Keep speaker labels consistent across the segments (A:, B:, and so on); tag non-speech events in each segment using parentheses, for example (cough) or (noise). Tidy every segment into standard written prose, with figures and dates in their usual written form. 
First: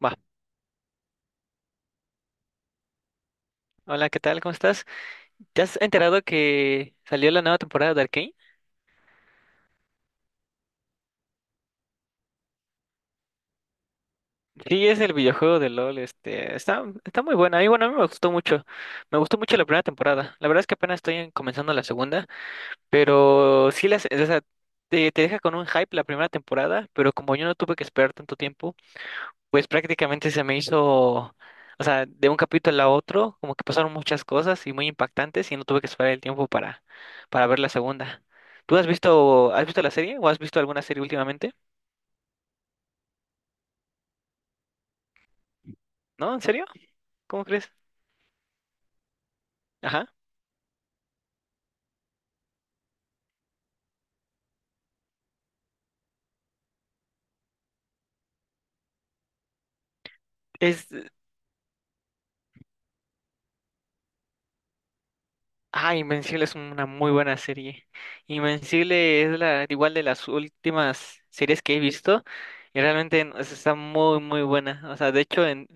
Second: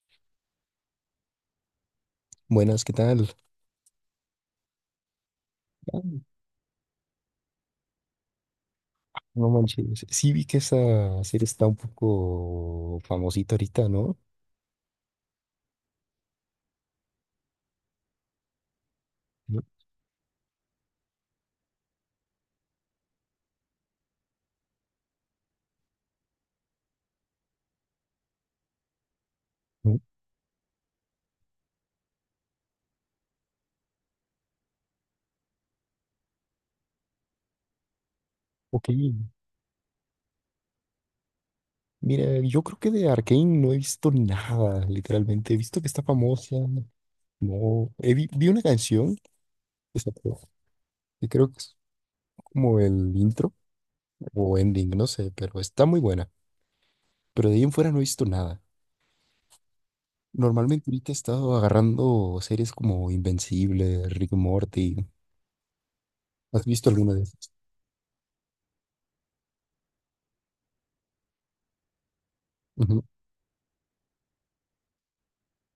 A: Va.
B: Buenas, ¿qué tal?
A: Hola, ¿qué tal? ¿Cómo estás? ¿Te has enterado
B: Ah,
A: que salió la nueva temporada de Arcane?
B: no manches. Sí vi que esa serie está un poco famosita ahorita, ¿no?
A: Sí, es el videojuego de LOL, está muy buena. Y bueno, a mí me gustó mucho. Me gustó mucho
B: Mm,
A: la primera temporada. La verdad es que comenzando la segunda, pero sí las, o sea, te deja con un hype la primera temporada, pero como yo no tuve que esperar tanto tiempo. Pues
B: mm,
A: prácticamente se me hizo, o sea, de un capítulo a otro, como que pasaron muchas cosas y muy impactantes y no tuve que esperar el tiempo para ver la segunda. ¿Tú
B: Ok.
A: has visto la serie o has visto alguna serie últimamente?
B: Mira, yo creo que de Arcane no he visto nada, literalmente. He visto que está
A: ¿No? ¿En
B: famosa.
A: serio? ¿Cómo crees?
B: No, vi una canción que
A: Ajá.
B: sacó, que creo que es como el intro o ending, no sé, pero está muy buena. Pero de ahí en fuera no he visto nada.
A: es
B: Normalmente ahorita he estado agarrando series como Invencible, Rick and Morty.
A: Ah, Invencible es
B: ¿Has
A: una
B: visto
A: muy
B: alguna de
A: buena
B: esas?
A: serie. Invencible es la igual de las últimas series que he visto y
B: Ujú,
A: realmente, o sea, está muy muy buena. O sea, de hecho, en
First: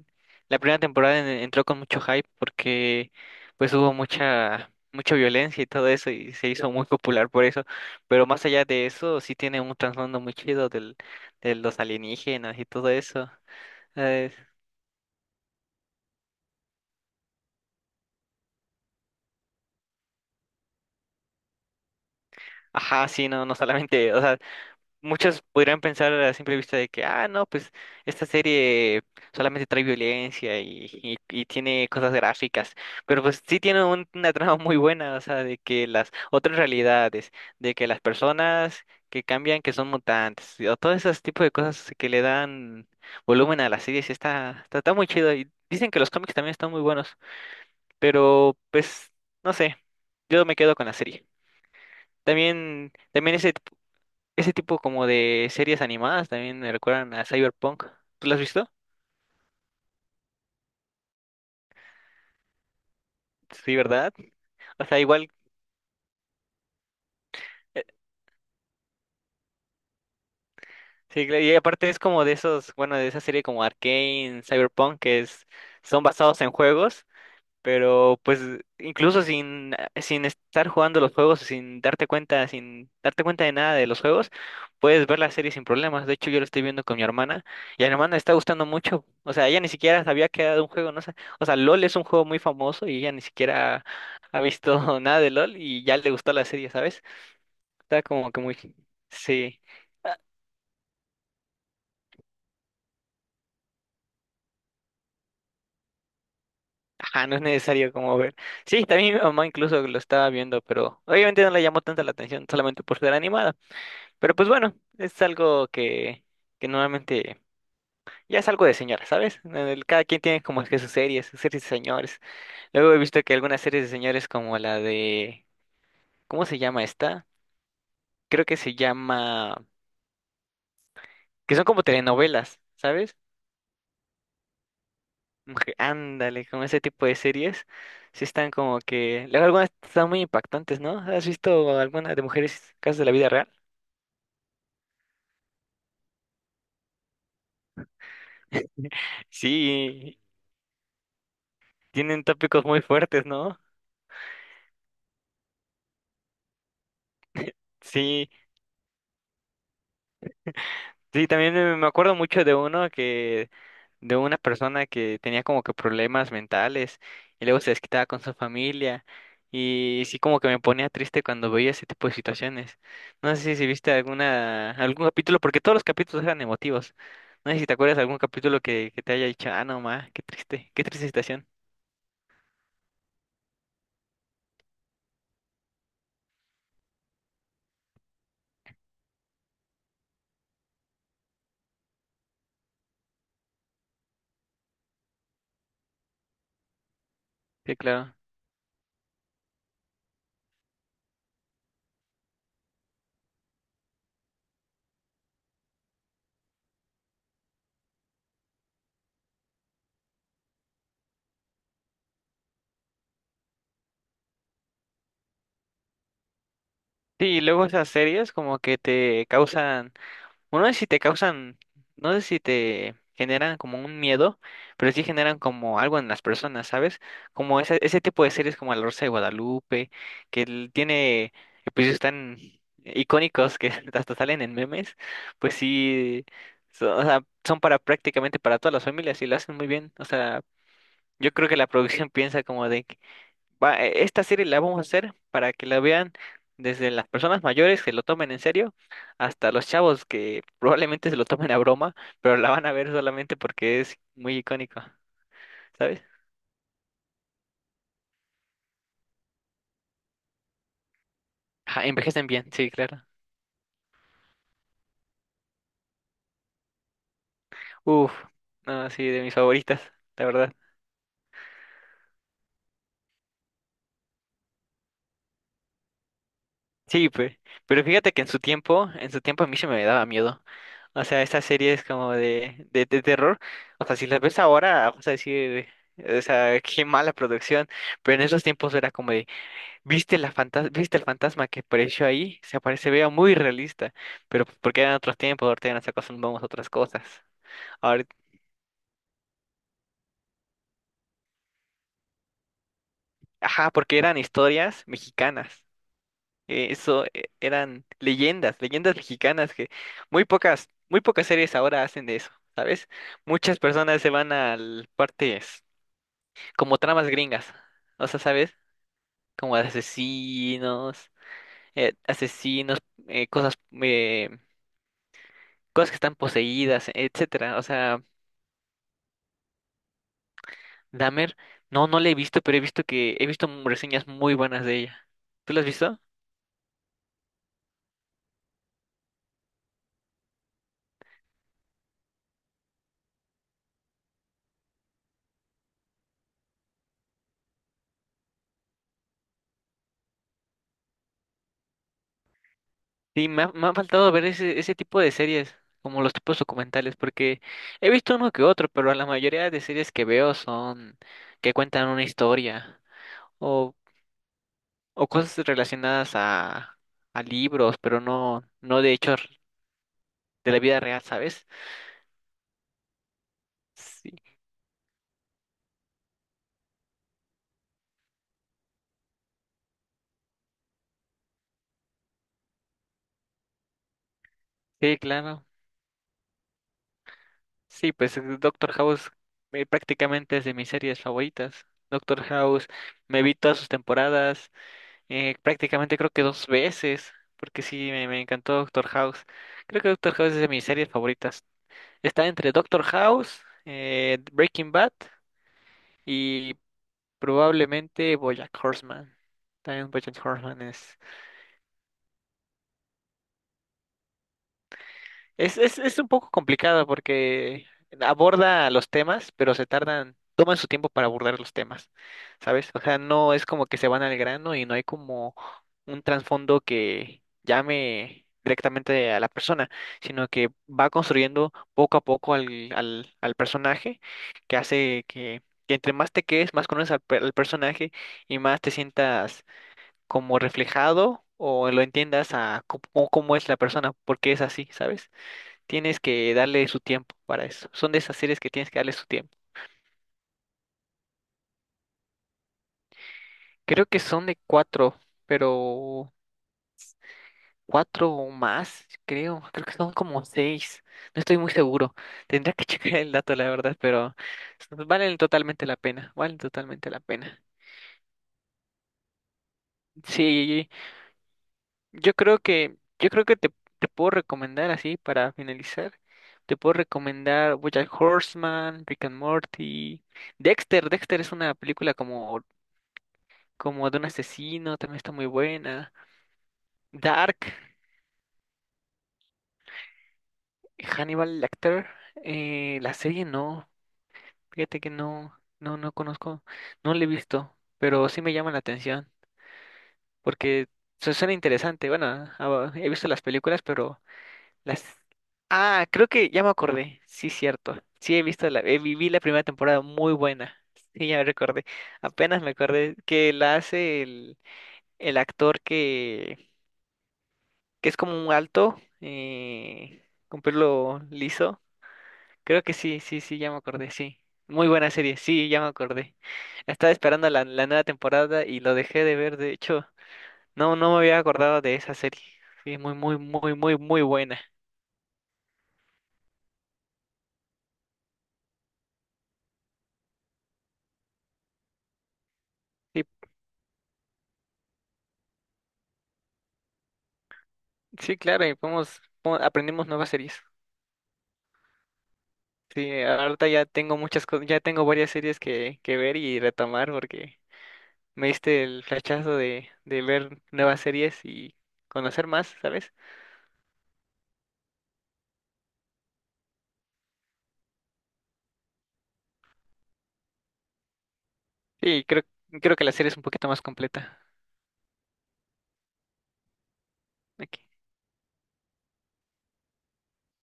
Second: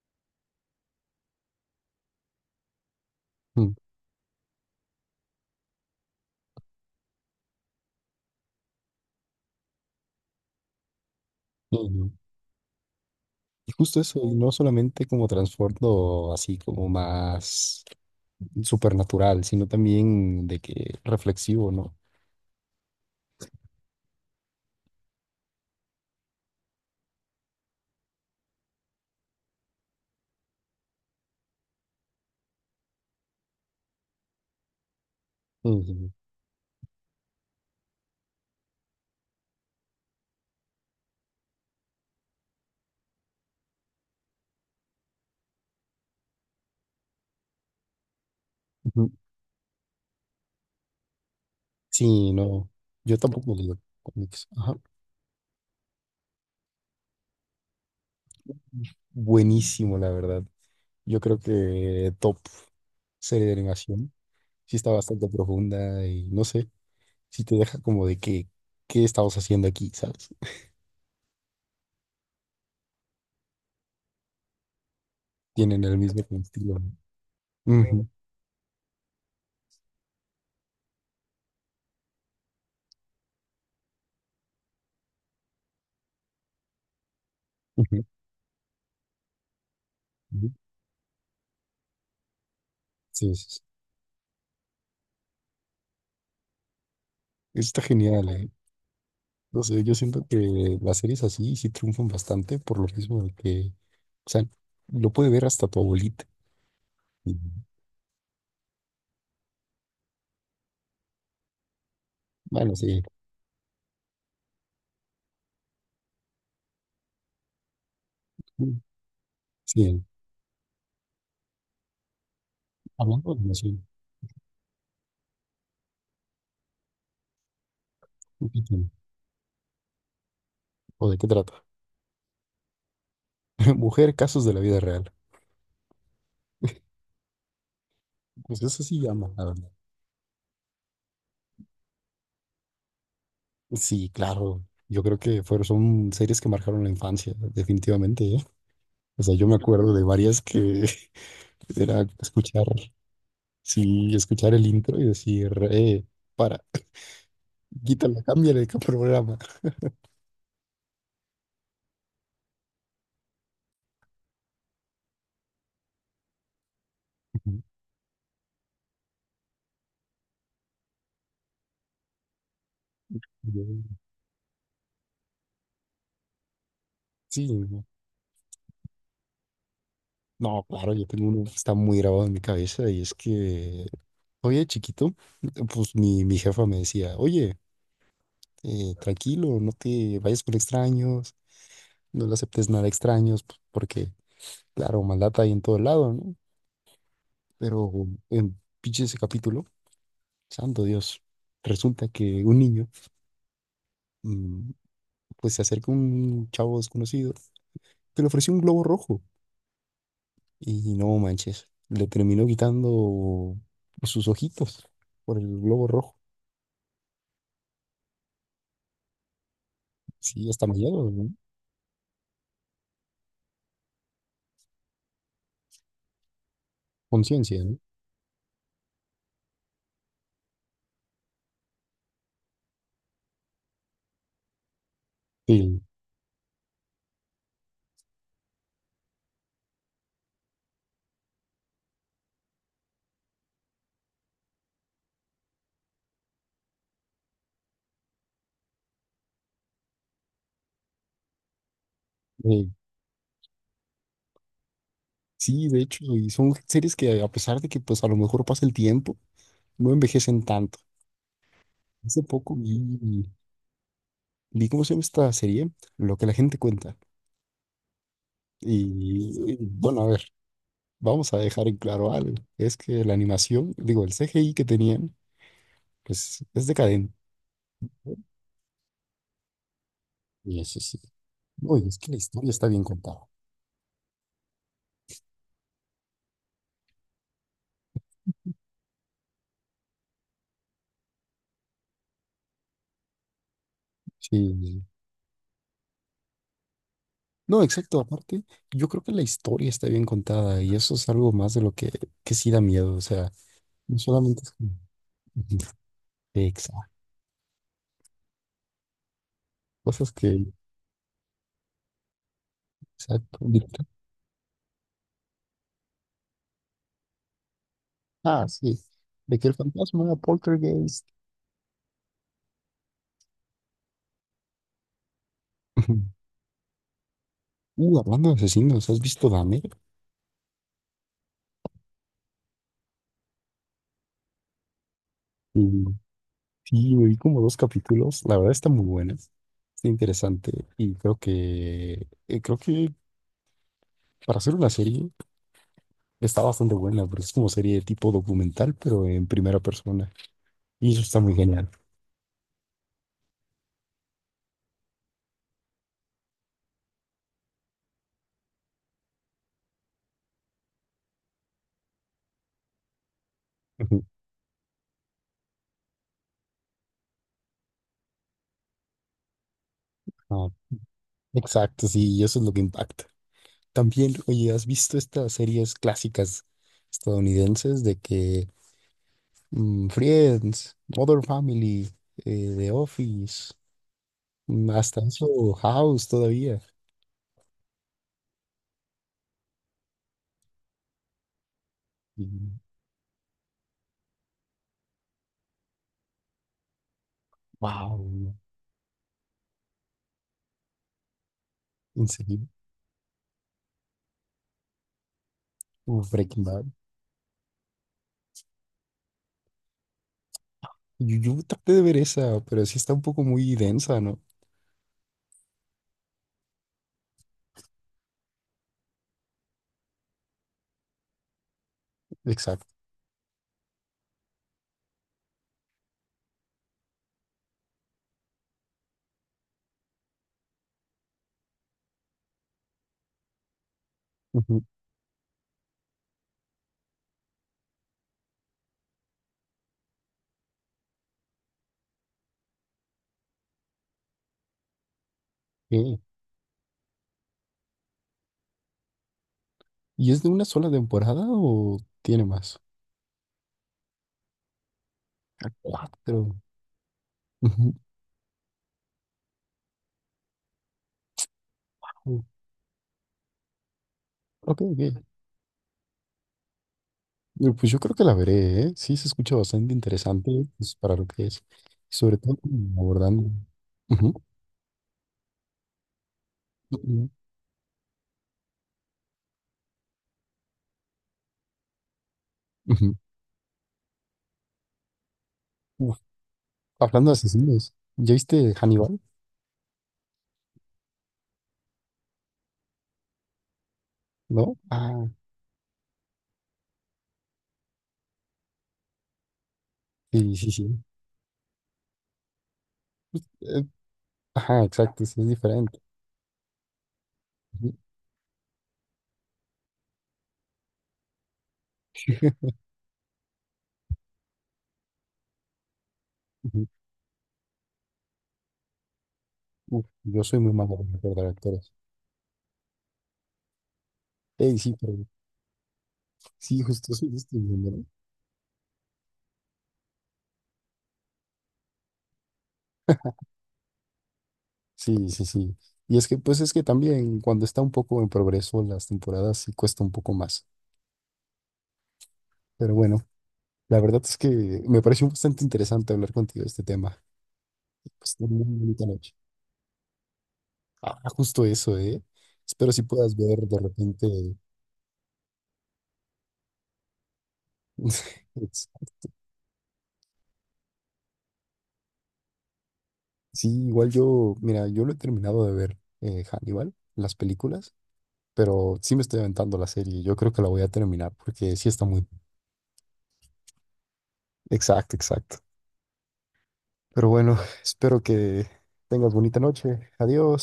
A: la primera temporada entró con mucho hype porque pues
B: ujú,
A: hubo mucha mucha violencia y todo eso y se hizo muy popular por eso. Pero más allá de eso sí tiene un trasfondo muy chido del de los
B: ujú.
A: alienígenas y todo eso.
B: Y justo eso,
A: Eh,
B: y no solamente como transbordo así como más supernatural, sino también de que reflexivo, ¿no?
A: ajá, sí, no solamente, o sea. Muchos podrían pensar a simple vista de que, ah, no, pues esta serie solamente trae violencia y tiene cosas gráficas, pero pues sí tiene una trama muy buena, o sea, de que
B: Ujú,
A: las otras realidades, de que las personas que cambian, que son mutantes, y o todos esos tipos de cosas que le dan volumen a las series, está muy chido. Y dicen que los cómics también están muy buenos, pero pues,
B: ujú.
A: no sé, yo me quedo con la serie.
B: Sí, no,
A: También,
B: yo
A: también ese
B: tampoco digo cómics.
A: ese
B: Ajá.
A: tipo como de series animadas también me recuerdan a Cyberpunk. ¿Tú lo has visto?
B: Buenísimo, la verdad. Yo creo que top serie de
A: Sí,
B: animación.
A: ¿verdad?
B: Sí
A: O
B: está
A: sea,
B: bastante
A: igual,
B: profunda y no sé, si te deja
A: eh,
B: como de que, ¿qué estamos haciendo aquí? ¿Sabes?
A: sí, claro, y aparte es como de esos, bueno, de esa serie como Arcane, Cyberpunk, que es,
B: Tienen el
A: son
B: mismo
A: basados en
B: estilo,
A: juegos.
B: ¿no? Ujú,
A: Pero pues incluso sin estar jugando los juegos, sin darte cuenta de nada de los juegos, puedes ver la serie sin problemas. De hecho, yo lo estoy viendo con mi hermana y a mi
B: ujú,
A: hermana le está gustando mucho. O sea, ella ni siquiera sabía que
B: ujú.
A: era de un juego, no sé. O sea, LOL es un juego muy famoso y ella ni
B: Sí, sí, sí.
A: siquiera ha visto (laughs) nada de LOL y ya le gustó la serie, ¿sabes?
B: Está
A: Está
B: genial,
A: como que
B: ¿eh?
A: muy... Sí.
B: No sé, yo siento que las series así sí triunfan bastante por lo mismo de que, o sea, lo puede ver hasta tu abuelita.
A: Ajá,
B: Y
A: no es necesario como ver. Sí, también mi mamá incluso lo estaba viendo, pero obviamente no le llamó tanta la atención
B: bueno,
A: solamente por
B: sí,
A: ser animada. Pero pues bueno, es algo que normalmente ya es algo de
B: mm,
A: señora, ¿sabes? Cada
B: sí,
A: quien tiene como que sus series de señores. Luego he visto
B: hablando
A: que
B: de
A: algunas
B: animación,
A: series de señores como la de, ¿cómo se llama esta? Creo
B: ¿tú
A: que
B: qué
A: se
B: tienes?
A: llama,
B: ¿O de qué
A: que
B: trata?
A: son como telenovelas, ¿sabes?
B: (laughs) Mujer, casos de la vida real.
A: Como que Ándale, con ese tipo de series, sí están
B: Pues
A: como
B: eso sí
A: que,
B: llama, la
A: luego
B: verdad.
A: algunas están muy impactantes, ¿no? ¿Has visto alguna de mujeres casos de la vida real?
B: Sí, claro. Yo creo que son series que marcaron la infancia, definitivamente, ¿eh? O sea, yo me acuerdo de
A: Sí,
B: varias que (laughs) era
A: tienen
B: escuchar,
A: tópicos muy fuertes, ¿no?
B: sí, escuchar el intro y decir, para, (laughs) quítala,
A: Sí.
B: cámbiale de programa.
A: Sí, también, me acuerdo mucho de uno que, de una persona que tenía como que problemas mentales y luego se
B: (laughs)
A: desquitaba con su familia y sí como que me ponía triste cuando veía ese tipo de situaciones. No sé si viste alguna, algún capítulo, porque todos los capítulos eran emotivos.
B: Sí,
A: No sé si te
B: no,
A: acuerdas de algún capítulo que te haya dicho, ah, no, ma,
B: no,
A: qué
B: claro,
A: triste
B: yo tengo uno
A: situación.
B: que está muy grabado en mi cabeza y es que, oye, chiquito, pues mi jefa me decía, oye, tranquilo, no te vayas con extraños, no le aceptes nada a extraños, porque, claro, maldad hay en todo lado, ¿no?
A: Sí,
B: Pero
A: claro.
B: en pinche ese capítulo, santo Dios, resulta que un niño, mm, pues se acerca a un chavo desconocido que le ofreció un globo rojo. Y no manches, le terminó quitando sus ojitos por el globo rojo.
A: Sí, y luego esas series como que te causan.
B: Sí,
A: Bueno,
B: hasta
A: no sé si
B: mañana,
A: te
B: ¿no?
A: causan, no sé si te generan como un miedo, pero sí generan como algo en las personas, ¿sabes? Como
B: Conciencia, ¿no?
A: ese tipo de series como La Rosa de Guadalupe, que tiene episodios tan icónicos que (laughs) hasta salen en memes, pues
B: Sí,
A: sí, son, o sea, son para prácticamente para todas las familias y lo hacen muy bien. O sea, yo creo que la producción piensa como de esta serie la vamos a hacer para que la vean desde las personas mayores que lo tomen en serio hasta los chavos que (laughs) probablemente se lo tomen a broma, pero la van
B: eh,
A: a ver solamente porque es muy icónico,
B: sí, de
A: ¿sabes?
B: hecho, y son series que a pesar de que pues a lo mejor pasa el tiempo, no envejecen tanto.
A: Ajá,
B: Hace
A: envejecen bien,
B: poco
A: sí, claro.
B: vi cómo se llama esta serie, Lo que la gente cuenta.
A: Uf, no, sí, de mis
B: Y, y
A: favoritas,
B: bueno, a ver,
A: la verdad.
B: vamos a dejar en claro algo. Es que la animación, digo, el CGI que tenían, pues es
A: Sí,
B: decadente.
A: pero fíjate que en su tiempo a mí se me daba miedo.
B: Y eso sí.
A: O sea, esta serie es
B: Oye, es que
A: como
B: la historia
A: de,
B: está bien
A: de
B: contada.
A: terror. O sea, si las ves ahora, vas a decir, o sea, qué mala producción. Pero en esos tiempos era como de, ¿Viste la ¿Viste el fantasma que apareció ahí? Se aparece, vea muy realista, pero
B: Sí,
A: pues porque
B: sí,
A: eran otros tiempos, ahorita ya nos acostumbramos a otras cosas.
B: no, exacto.
A: Ahora,
B: Aparte, yo creo que la historia está bien contada y eso es algo más de lo que sí da miedo. O sea,
A: ajá,
B: no
A: porque eran
B: solamente es como
A: historias mexicanas.
B: (laughs) exacto,
A: Eso, eran leyendas, leyendas mexicanas que
B: cosas que,
A: muy pocas series ahora hacen de eso, ¿sabes?
B: exacto, de
A: Muchas
B: que...
A: personas se van a partes como tramas gringas, o sea,
B: Ah,
A: ¿sabes?
B: sí, de que el
A: Como de
B: fantasma era poltergeist.
A: asesinos, asesinos, eh, cosas, eh, cosas que están
B: (laughs)
A: poseídas, etcétera. O
B: Ujú.
A: sea,
B: Hablando de asesinos, ¿has visto Dahmer?
A: Dahmer, no, no la he visto, pero he visto que reseñas muy buenas de ella. ¿Tú las has
B: Y
A: visto?
B: sí, me vi como dos capítulos. La verdad está muy buena, está interesante y creo que para hacer una serie está bastante buena, porque es como serie tipo documental, pero en primera persona. Y eso está muy genial.
A: Sí, me ha faltado ver ese tipo de series, como los tipos documentales, porque he visto uno que otro, pero la mayoría de series que veo son que cuentan una historia o,
B: Ujú.
A: o cosas relacionadas a libros, pero no, no de hechos
B: Ah,
A: de la vida real, ¿sabes?
B: exacto, sí, y eso es lo que impacta.
A: Sí,
B: También, oye, ¿has visto estas series clásicas estadounidenses de que Friends, Modern Family, The Office, mm,
A: sí,
B: hasta
A: claro.
B: eso House todavía?
A: Sí, pues Doctor House prácticamente es de mis series favoritas. Doctor
B: Y
A: House, me vi todas sus temporadas, prácticamente creo que dos veces, porque sí,
B: wow,
A: me encantó Doctor House. Creo que Doctor House es de mis series favoritas.
B: en
A: Está
B: serio,
A: entre Doctor House, Breaking Bad
B: Breaking
A: y
B: Bad.
A: probablemente BoJack Horseman. También BoJack Horseman es,
B: Yo traté de ver esa, pero sí está un poco muy densa, ¿no?
A: Es un poco complicado porque aborda los temas, pero se tardan, toman su tiempo para abordar los temas,
B: Exacto.
A: ¿sabes? O sea, no es como que se van al grano y no hay como un trasfondo que llame directamente a la persona, sino que va construyendo poco a poco al personaje, que
B: Ujú.
A: hace que entre más te quedes, más conoces al personaje y más te sientas como reflejado o lo entiendas a cómo, cómo es la persona, por qué es así, ¿sabes?
B: Ok.
A: Tienes que darle su tiempo para eso. Son de esas series que tienes que darle su tiempo.
B: ¿Y es de una sola temporada o tiene más?
A: Creo que son de cuatro,
B: Ah,
A: pero
B: cuatro. Ujú.
A: cuatro o más, creo. Creo que son como seis. No estoy muy seguro. Tendría que (laughs) checar el dato, la verdad, pero
B: Ok, ok.
A: valen totalmente la pena. Valen totalmente la pena.
B: Pues yo creo que la veré, ¿eh? Sí, se escucha bastante interesante
A: Sí,
B: pues, para lo que es. Sobre todo como
A: yo creo
B: abordando.
A: que te puedo
B: Ujú,
A: recomendar así para finalizar. Te puedo
B: ujú,
A: recomendar BoJack Horseman, Rick and Morty. Dexter, Dexter es una película como
B: ujú.
A: como de un asesino, también está muy buena.
B: Uf, hablando de
A: Dark,
B: asesinos, ¿ya viste Hannibal?
A: Hannibal Lecter, la serie no,
B: ¿No?
A: fíjate que
B: Ah,
A: no, no conozco, no la he visto, pero sí me llama la atención,
B: sí, sí,
A: porque
B: sí.
A: suena interesante, bueno, ah, he visto las películas,
B: Eh,
A: pero
B: ajá,
A: las...
B: exacto, sí, es diferente.
A: Ah, creo que ya me acordé, sí,
B: Ujú,
A: cierto, sí he visto la, vi la primera temporada muy buena, sí, ya me recordé, apenas
B: (laughs)
A: me acordé que la hace el actor
B: ujú.
A: que es como un alto,
B: Uf, yo soy
A: con
B: muy malo para
A: pelo
B: recordar
A: liso.
B: actores.
A: Creo que sí, sí, sí, ya me acordé, sí.
B: Ey,
A: Muy
B: sí,
A: buena
B: pero
A: serie, sí, ya me acordé.
B: sí,
A: Estaba
B: justo eso yo
A: esperando
B: estoy
A: la
B: viendo,
A: nueva
B: ¿no?
A: temporada y lo dejé de ver, de hecho, no, no me había acordado de esa serie. Sí, muy, muy, muy, muy, muy buena.
B: Sí, sí, sí. Y es que, pues es que también cuando está un poco en progreso las temporadas sí cuesta un poco más. Pero
A: Sí,
B: bueno. La verdad es que me pareció bastante interesante hablar contigo de este tema. Pues
A: sí,
B: ten una
A: claro, y
B: muy bonita
A: podemos,
B: noche.
A: aprendemos nuevas series.
B: Ah, justo eso, ¿eh? Espero si
A: Sí,
B: puedas ver
A: ahorita
B: de
A: ya tengo
B: repente.
A: muchas cosas, ya tengo varias series que ver y retomar porque me
B: (laughs)
A: diste
B: es-
A: el flechazo de ver nuevas series y conocer más, ¿sabes?
B: Sí, igual yo, mira, yo lo he terminado de ver Hannibal, las películas, pero sí me estoy aventando la serie. Yo creo que la voy a terminar porque sí está
A: Sí,
B: muy.
A: creo, creo que la serie es un poquito más completa.
B: Exacto, exacto. Pero bueno,
A: Aquí.
B: (laughs) espero que tengas bonita noche.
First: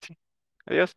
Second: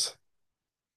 A: Sí. Adiós.